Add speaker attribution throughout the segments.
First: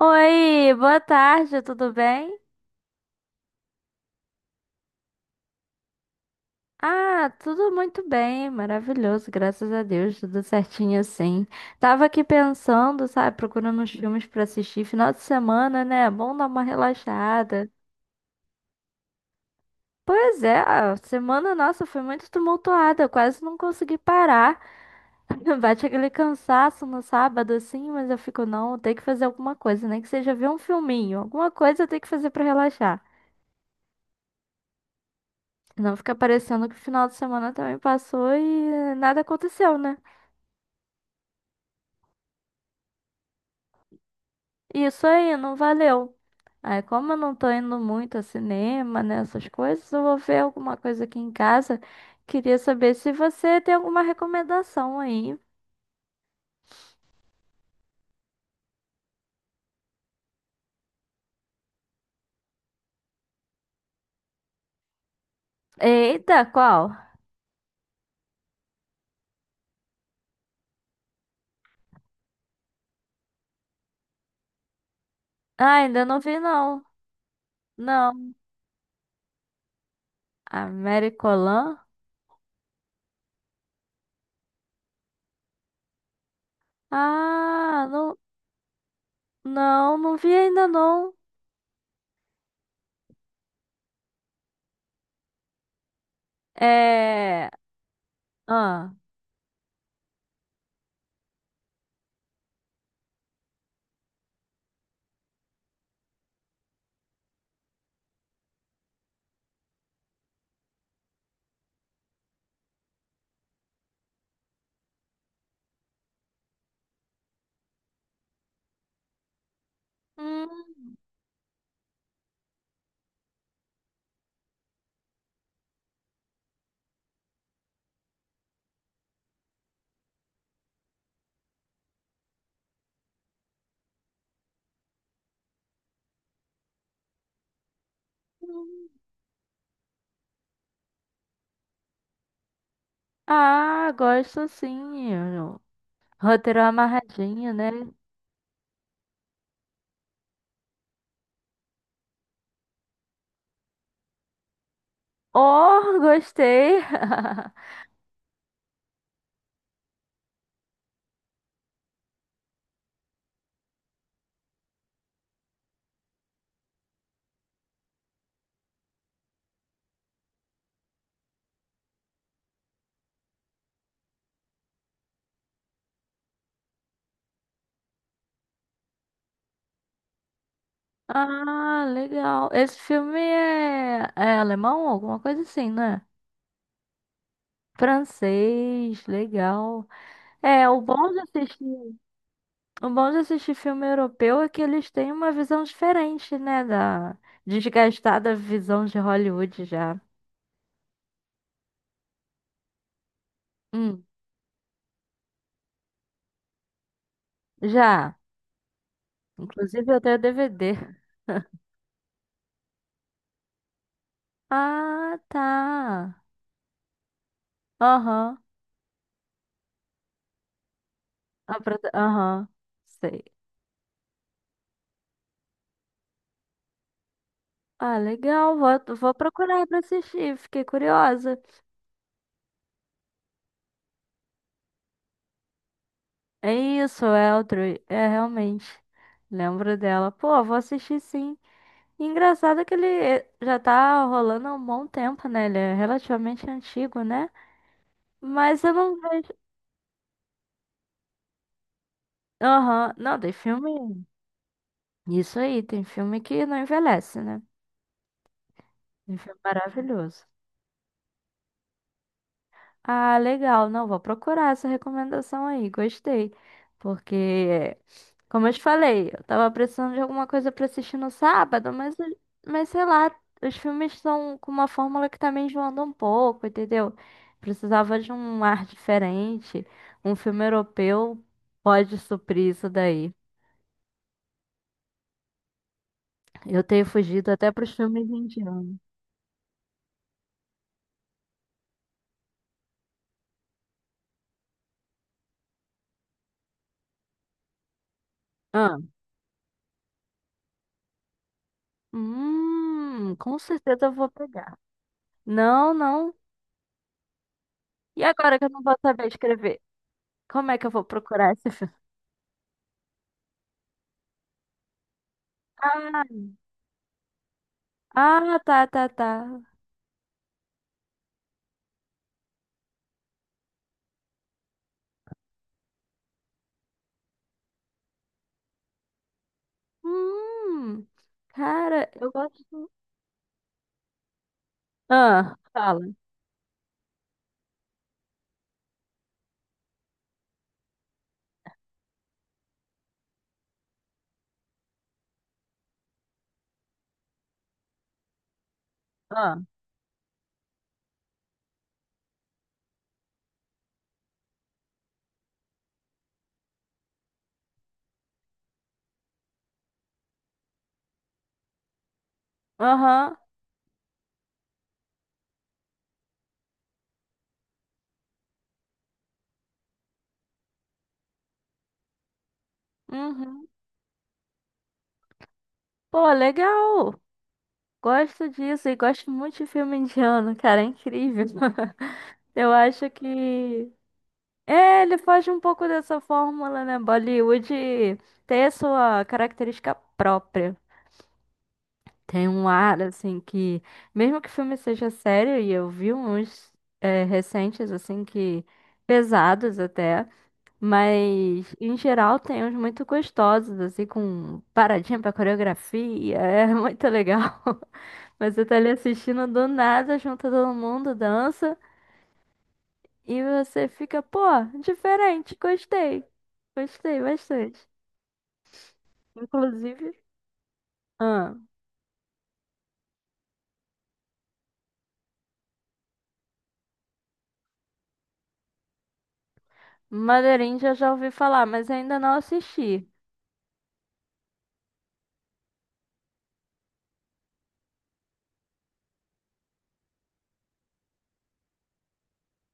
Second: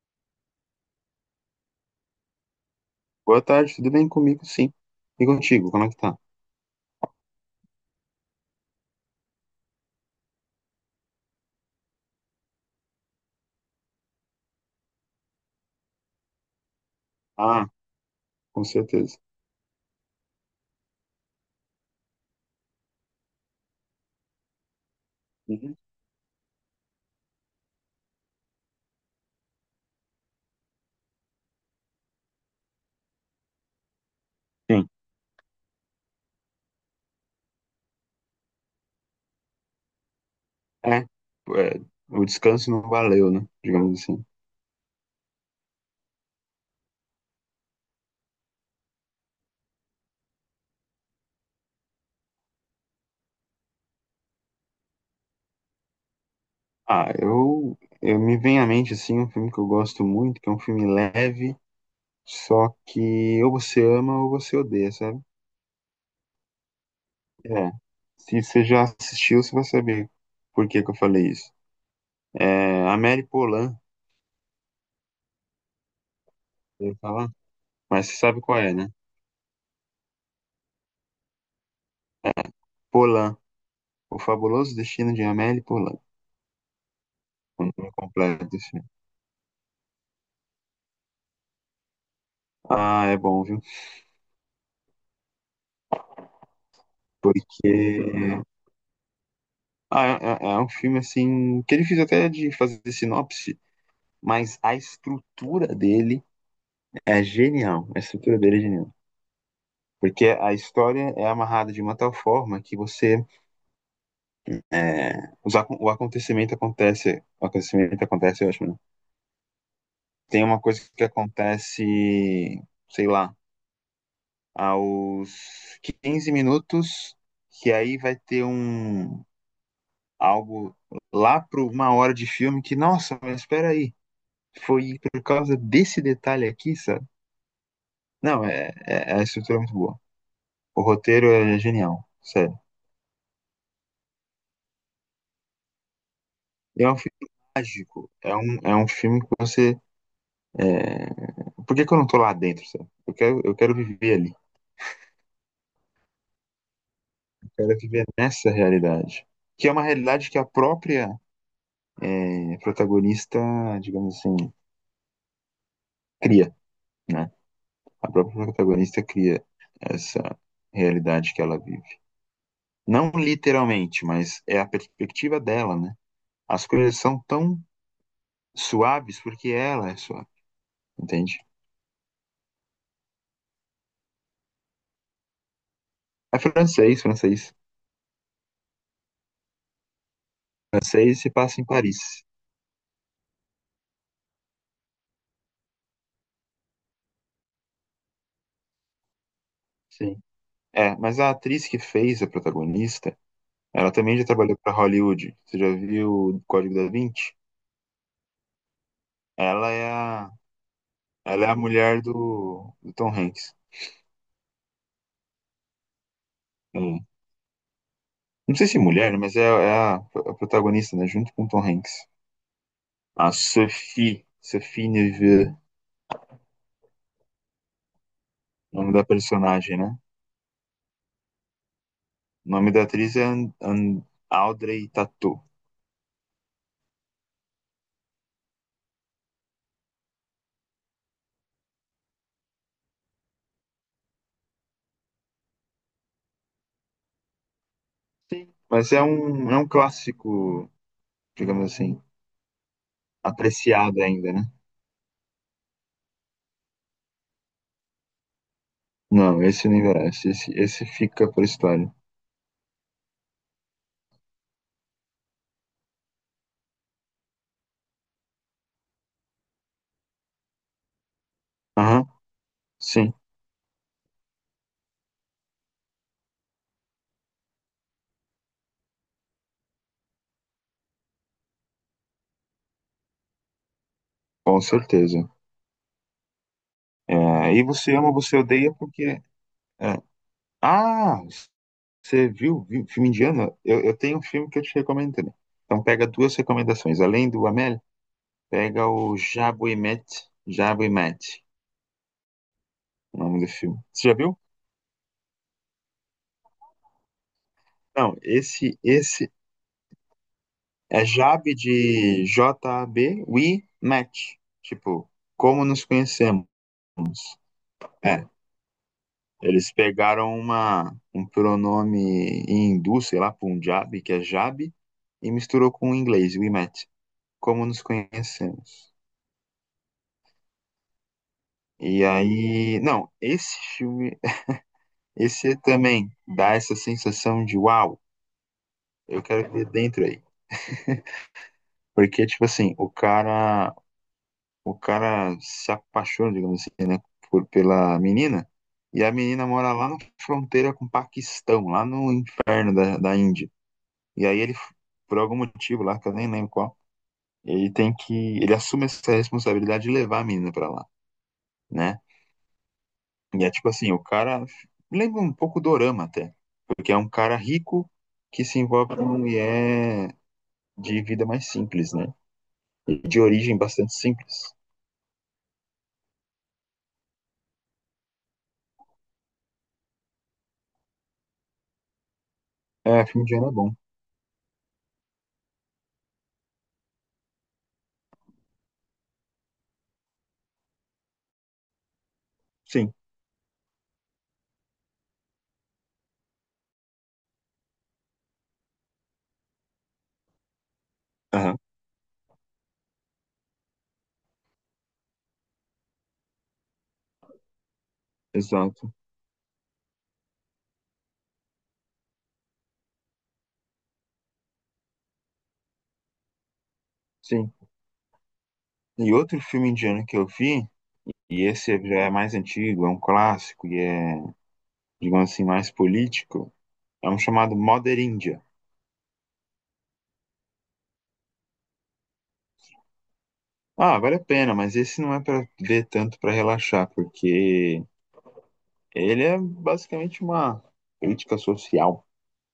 Speaker 1: Oi, boa tarde, tudo bem?
Speaker 2: Boa tarde, tudo bem comigo? Sim. E contigo, como é que tá?
Speaker 1: Ah, tudo muito bem, maravilhoso, graças a Deus, tudo certinho assim. Tava aqui pensando, sabe, procurando uns filmes pra assistir, final de semana, né? É bom dar uma relaxada.
Speaker 2: Ah, com certeza.
Speaker 1: Pois é, a semana nossa foi muito tumultuada, eu quase não consegui parar.
Speaker 2: Uhum.
Speaker 1: Bate aquele cansaço no sábado assim, mas eu fico, não, tem que fazer alguma coisa, nem que seja ver um filminho, alguma coisa eu tenho que fazer pra relaxar.
Speaker 2: Sim.
Speaker 1: Não fica parecendo que o final de semana também passou e nada aconteceu, né?
Speaker 2: É, o descanso não valeu, né? Digamos assim.
Speaker 1: Isso aí, não valeu. Aí, como eu não tô indo muito a cinema, né, essas coisas, eu vou ver alguma coisa aqui em casa. Queria saber se você tem alguma recomendação aí.
Speaker 2: Ah, eu me vem à mente, assim, um filme que eu gosto muito, que é um filme leve, só que ou você ama ou você odeia, sabe?
Speaker 1: Eita, qual?
Speaker 2: É. Se você já assistiu, você vai saber por que que eu falei isso. É, Amélie Poulain,
Speaker 1: Ah, ainda não vi, não.
Speaker 2: eu ia falar, mas você
Speaker 1: Não.
Speaker 2: sabe qual é, né?
Speaker 1: Americolan?
Speaker 2: Polan, O Fabuloso Destino de Amélie Poulain. Um
Speaker 1: Ah,
Speaker 2: nome
Speaker 1: não,
Speaker 2: completo, assim.
Speaker 1: não, não vi ainda, não.
Speaker 2: Ah, é bom, viu?
Speaker 1: É.
Speaker 2: Porque
Speaker 1: Ah.
Speaker 2: ah, é, é um filme assim que é difícil até de fazer sinopse, mas a estrutura dele é genial. A estrutura dele é genial. Porque a história é amarrada de uma tal forma que você é, o acontecimento acontece, eu acho, né? Tem uma coisa
Speaker 1: Hum.
Speaker 2: que acontece, sei lá, aos 15 minutos, que aí vai ter um algo lá para 1 hora de filme que, nossa, mas espera aí, foi por causa desse detalhe aqui, sabe? Não,
Speaker 1: Hum.
Speaker 2: a estrutura é muito boa. O roteiro é genial, sério.
Speaker 1: Ah, gosto sim. Roteiro
Speaker 2: E é um filme
Speaker 1: amarradinho, né?
Speaker 2: mágico. É um filme que você. É... Por que, que eu não tô lá dentro, sabe? Eu quero viver ali.
Speaker 1: Oh, gostei!
Speaker 2: Eu quero viver nessa realidade. Que é uma realidade que a própria protagonista, digamos assim, cria, né? A própria protagonista cria essa realidade que ela vive. Não literalmente, mas é a perspectiva dela, né? As coisas são tão suaves porque ela é suave, entende?
Speaker 1: Ah, legal. Esse filme é, é alemão, alguma coisa assim, né?
Speaker 2: É francês, francês.
Speaker 1: Francês, legal. É, o bom de
Speaker 2: Francês se passa em
Speaker 1: assistir,
Speaker 2: Paris.
Speaker 1: o bom de assistir filme europeu é que eles têm uma visão diferente, né? Da desgastada visão de Hollywood já.
Speaker 2: Sim. É, mas a atriz que fez a protagonista, ela
Speaker 1: Hum,
Speaker 2: também já trabalhou para Hollywood. Você já viu o Código da Vinci?
Speaker 1: já.
Speaker 2: Ela
Speaker 1: Inclusive
Speaker 2: é
Speaker 1: eu tenho
Speaker 2: a,
Speaker 1: DVD.
Speaker 2: ela é a mulher do Tom Hanks.
Speaker 1: Ah, tá.
Speaker 2: É.
Speaker 1: Aham.
Speaker 2: Não sei se é mulher, né, mas é a protagonista, né? Junto com o
Speaker 1: A
Speaker 2: Tom
Speaker 1: prota-
Speaker 2: Hanks.
Speaker 1: Aham. Sei.
Speaker 2: A Sophie Neveu,
Speaker 1: Ah, legal,
Speaker 2: o nome
Speaker 1: vou,
Speaker 2: da
Speaker 1: vou procurar
Speaker 2: personagem,
Speaker 1: pra
Speaker 2: né?
Speaker 1: assistir, fiquei curiosa.
Speaker 2: O nome da atriz é Audrey Tautou.
Speaker 1: É isso, Eltro, é realmente. Lembro dela. Pô, vou assistir sim. E engraçado que ele já tá rolando há um bom tempo, né? Ele é relativamente antigo, né?
Speaker 2: Sim.
Speaker 1: Mas eu
Speaker 2: Mas
Speaker 1: não vejo.
Speaker 2: é um clássico, digamos assim,
Speaker 1: Aham. Não, tem
Speaker 2: apreciado
Speaker 1: filme.
Speaker 2: ainda, né?
Speaker 1: Isso aí, tem filme que não envelhece, né? Tem filme
Speaker 2: Não, esse não
Speaker 1: maravilhoso.
Speaker 2: envelhece. Esse fica pra história.
Speaker 1: Ah, legal. Não, vou procurar essa recomendação aí. Gostei. Porque, como eu te falei, eu tava precisando de alguma coisa pra assistir no sábado,
Speaker 2: Aham,
Speaker 1: mas sei
Speaker 2: sim,
Speaker 1: lá, os filmes estão com uma fórmula que tá me enjoando um pouco, entendeu? Precisava de um ar diferente. Um filme europeu pode suprir isso daí.
Speaker 2: com certeza.
Speaker 1: Eu tenho fugido até
Speaker 2: É, e
Speaker 1: pros
Speaker 2: você
Speaker 1: filmes
Speaker 2: ama, você odeia
Speaker 1: indianos.
Speaker 2: porque. é. Ah, você viu filme indiano? Eu tenho um filme que eu te recomendo também. Então pega duas recomendações. Além do Amélie,
Speaker 1: Ah.
Speaker 2: pega o Jabu e Mete. Jabu e Mete, o
Speaker 1: Com
Speaker 2: nome do filme.
Speaker 1: certeza eu vou
Speaker 2: Você já viu?
Speaker 1: pegar. Não, não. E
Speaker 2: Não,
Speaker 1: agora que eu não vou
Speaker 2: esse,
Speaker 1: saber
Speaker 2: esse
Speaker 1: escrever? Como é que eu vou
Speaker 2: É
Speaker 1: procurar
Speaker 2: Jab
Speaker 1: esse filme?
Speaker 2: de JAB, we met. Tipo, como nos
Speaker 1: Ah,
Speaker 2: conhecemos. É,
Speaker 1: ah, tá, tá, tá.
Speaker 2: eles pegaram um pronome em hindu, sei lá, Punjabi, que é Jab, e misturou com o inglês, we met. Como nos conhecemos.
Speaker 1: Hum, cara,
Speaker 2: E
Speaker 1: eu gosto.
Speaker 2: aí, não, esse filme,
Speaker 1: Ah,
Speaker 2: esse
Speaker 1: fala.
Speaker 2: também dá essa sensação de uau, eu quero ver dentro aí. Porque, tipo assim, o cara se apaixona, digamos assim, né, por, pela menina, e a
Speaker 1: Ah,
Speaker 2: menina mora lá na fronteira com o Paquistão, lá no inferno da Índia. E aí ele, por algum motivo lá, que eu nem lembro qual, ele tem que, ele assume essa responsabilidade de levar a menina pra lá, né?
Speaker 1: aham,
Speaker 2: E é tipo assim, o cara lembra um pouco do Dorama até, porque é um cara rico que se envolve com uma mulher de vida mais simples, né? De
Speaker 1: uhum.
Speaker 2: origem bastante simples.
Speaker 1: Pô, legal. Gosto disso e gosto muito de filme indiano, cara, é incrível. Eu acho
Speaker 2: É, filme de ano é
Speaker 1: que.
Speaker 2: bom.
Speaker 1: É, ele foge um pouco dessa fórmula, né? Bollywood ter sua característica própria. Tem um ar,
Speaker 2: Sim,
Speaker 1: assim, que. Mesmo que o filme seja sério, e eu vi uns recentes, assim, que. Pesados até, mas
Speaker 2: aham,
Speaker 1: em geral tem uns muito gostosos, assim, com paradinha pra coreografia, é muito legal. Mas você tá ali
Speaker 2: exato.
Speaker 1: assistindo do nada, junta todo mundo, dança, e você fica, pô, diferente, gostei, gostei
Speaker 2: Sim.
Speaker 1: bastante.
Speaker 2: E outro filme
Speaker 1: Inclusive,
Speaker 2: indiano que eu vi,
Speaker 1: ah,
Speaker 2: e esse já é mais antigo, é um clássico e é, digamos assim, mais político, é um chamado Mother India.
Speaker 1: Madeirinha já já ouvi falar, mas ainda não assisti.
Speaker 2: Ah, vale a pena, mas esse não é para ver tanto para relaxar, porque ele é basicamente uma crítica social,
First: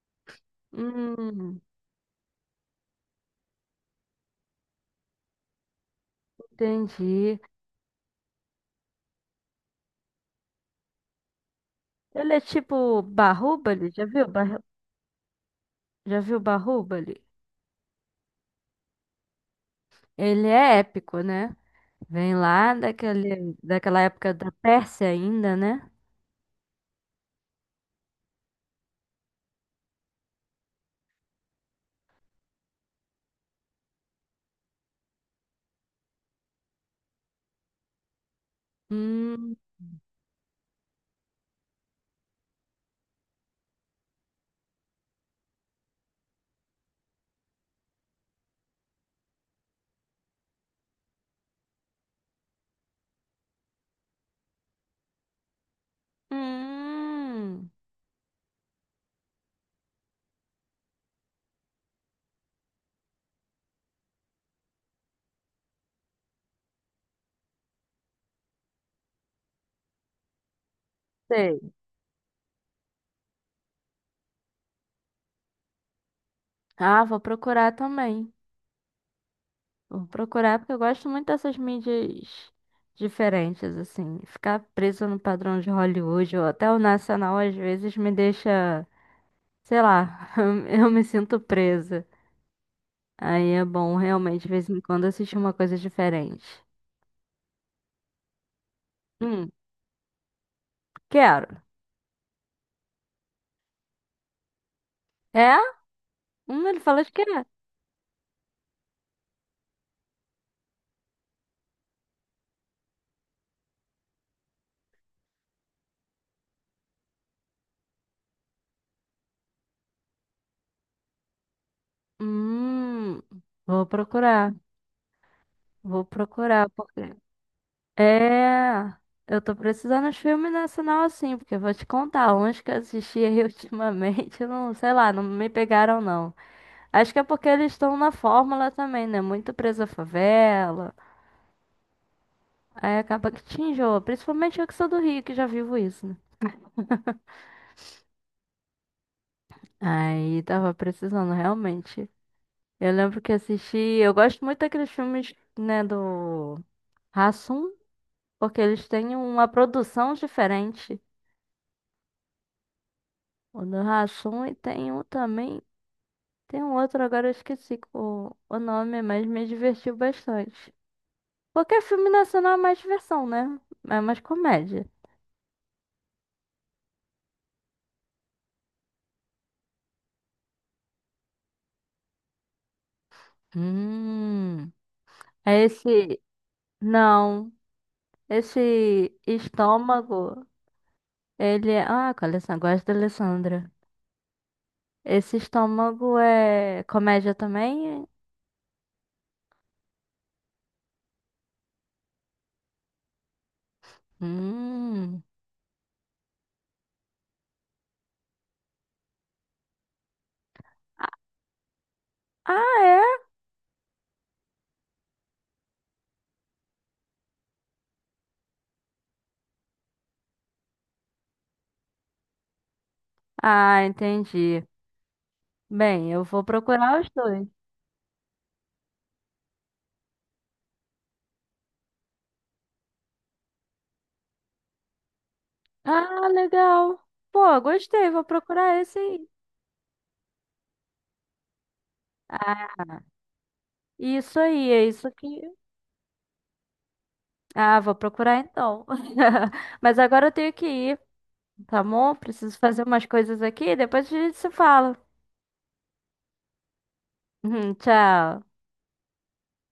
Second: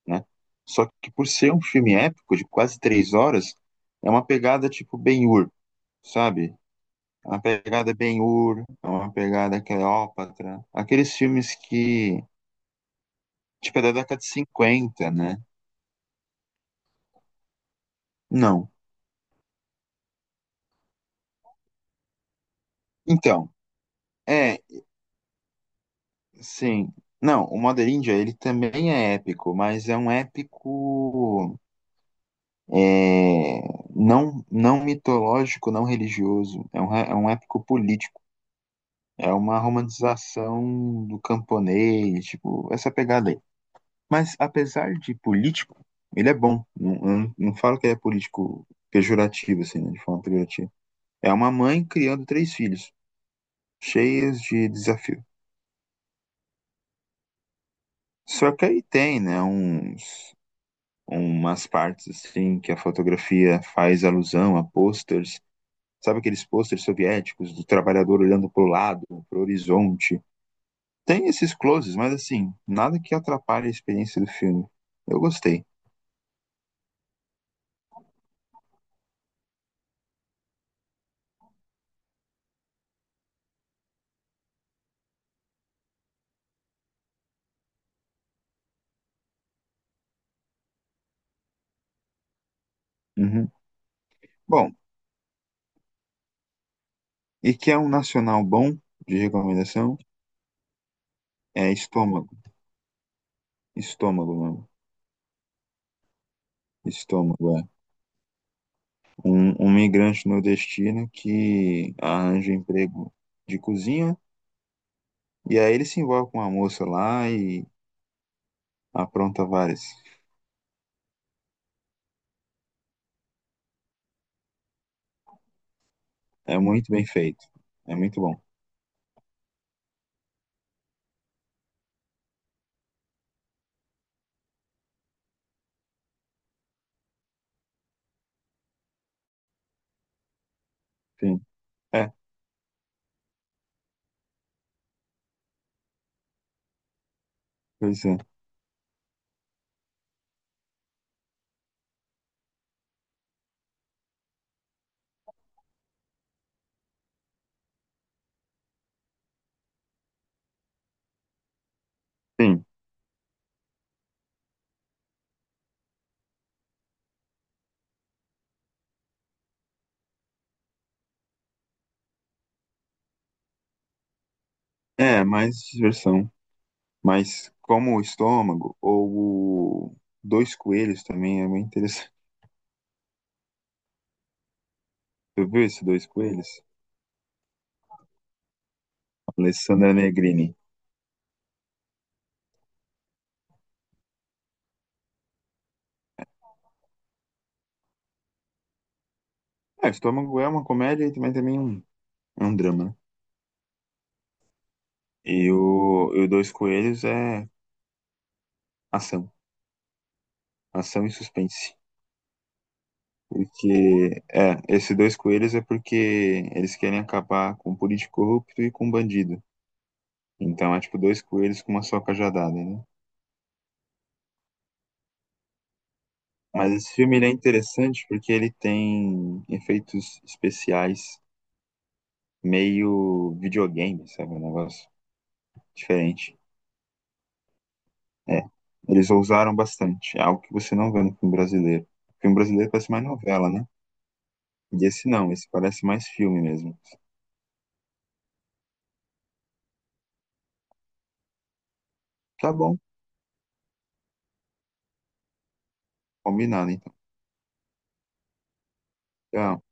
Speaker 2: né? Só que por ser
Speaker 1: Hum.
Speaker 2: um filme épico de quase 3 horas, é uma pegada tipo Ben-Hur, sabe? É
Speaker 1: Entendi.
Speaker 2: uma pegada Ben-Hur, é uma pegada Cleópatra, aqueles filmes que,
Speaker 1: Ele é tipo
Speaker 2: tipo, é
Speaker 1: Barrúbali,
Speaker 2: da
Speaker 1: já
Speaker 2: década
Speaker 1: viu?
Speaker 2: de
Speaker 1: Barru-
Speaker 2: 50, né?
Speaker 1: Já viu Barrúbali?
Speaker 2: Não.
Speaker 1: Ele é épico, né? Vem lá
Speaker 2: Então,
Speaker 1: daquele, daquela época da
Speaker 2: é,
Speaker 1: Pérsia ainda, né?
Speaker 2: sim. Não, o Mother India, ele também é épico, mas é um épico é, não, não mitológico, não religioso. É um épico político. É
Speaker 1: Hum,
Speaker 2: uma romantização do camponês, tipo, essa pegada aí. Mas apesar de político, ele é bom. Não, eu não, não falo que ele é político pejorativo, assim, né, de forma pejorativa. É uma mãe criando três filhos, cheias de desafio.
Speaker 1: hum,
Speaker 2: Só que aí tem, né, uns umas partes assim que a fotografia faz alusão a posters, sabe aqueles posters soviéticos do trabalhador olhando para o lado, para o horizonte, tem esses
Speaker 1: sei.
Speaker 2: closes, mas assim, nada que atrapalhe a experiência do filme. Eu gostei.
Speaker 1: Ah, vou procurar também. Vou procurar porque eu gosto muito dessas mídias diferentes, assim. Ficar preso no padrão de Hollywood ou até o nacional às vezes me deixa, sei lá, eu me sinto presa. Aí
Speaker 2: Uhum.
Speaker 1: é bom realmente, de vez
Speaker 2: Bom,
Speaker 1: em quando, assistir uma coisa diferente.
Speaker 2: e que é um nacional bom de
Speaker 1: Hum,
Speaker 2: recomendação?
Speaker 1: quero.
Speaker 2: É Estômago. Estômago, mano.
Speaker 1: É? Ele fala de quê?
Speaker 2: Estômago, é. Um migrante nordestino que arranja um emprego de cozinha e aí ele se envolve com uma moça lá e apronta várias.
Speaker 1: Hum, vou procurar. Vou
Speaker 2: É
Speaker 1: procurar,
Speaker 2: muito
Speaker 1: porque.
Speaker 2: bem feito. É muito bom.
Speaker 1: É. Eu tô precisando de filme nacional assim, porque eu vou te contar, uns que eu assisti aí ultimamente, eu não, sei lá, não me pegaram não. Acho que é porque eles estão na fórmula também, né? Muito preso à favela.
Speaker 2: Sim. É,
Speaker 1: Aí acaba que te enjoa, principalmente eu que sou do Rio, que já vivo isso, né?
Speaker 2: pois é.
Speaker 1: Aí tava precisando realmente. Eu lembro que assisti. Eu gosto muito daqueles filmes, né, do Hassum, porque eles têm uma produção diferente.
Speaker 2: Sim.
Speaker 1: O do Hassum e tem um também. Tem um outro, agora eu esqueci o nome, mas me divertiu bastante. Porque é filme nacional é mais diversão, né? É mais comédia.
Speaker 2: É, mais diversão. Mas como o estômago ou o Dois Coelhos também é muito interessante.
Speaker 1: Hum.
Speaker 2: Tu
Speaker 1: É
Speaker 2: viu esse Dois
Speaker 1: esse.
Speaker 2: Coelhos?
Speaker 1: Não. Esse
Speaker 2: Alessandra
Speaker 1: estômago.
Speaker 2: Negrini.
Speaker 1: Ele é. Ah, com a Alessandra. Gosto da Alessandra. Esse estômago é comédia também?
Speaker 2: É, o estômago é uma comédia e também um, é um drama. Né?
Speaker 1: Hum.
Speaker 2: E o Dois Coelhos é ação. Ação e suspense.
Speaker 1: Ah, é?
Speaker 2: Porque, é, esses dois coelhos é porque eles querem acabar com um político corrupto e com um bandido. Então é tipo dois coelhos com uma só cajadada, né?
Speaker 1: Ah, entendi. Bem, eu vou
Speaker 2: Mas esse
Speaker 1: procurar os
Speaker 2: filme ele é
Speaker 1: dois.
Speaker 2: interessante porque ele tem efeitos especiais meio videogame, sabe? Um negócio
Speaker 1: Ah,
Speaker 2: diferente.
Speaker 1: legal. Pô, gostei, vou
Speaker 2: É,
Speaker 1: procurar esse
Speaker 2: eles
Speaker 1: aí.
Speaker 2: ousaram bastante. É algo que você não vê no filme brasileiro. O filme brasileiro
Speaker 1: Ah,
Speaker 2: parece mais novela, né?
Speaker 1: isso aí, é
Speaker 2: E
Speaker 1: isso
Speaker 2: esse
Speaker 1: aqui.
Speaker 2: não, esse parece mais filme mesmo.
Speaker 1: Ah, vou procurar então. Mas agora eu tenho que ir, tá bom?
Speaker 2: Tá
Speaker 1: Preciso
Speaker 2: bom,
Speaker 1: fazer umas coisas aqui, depois a gente se fala.
Speaker 2: combinado então.
Speaker 1: Tchau.
Speaker 2: Tchau.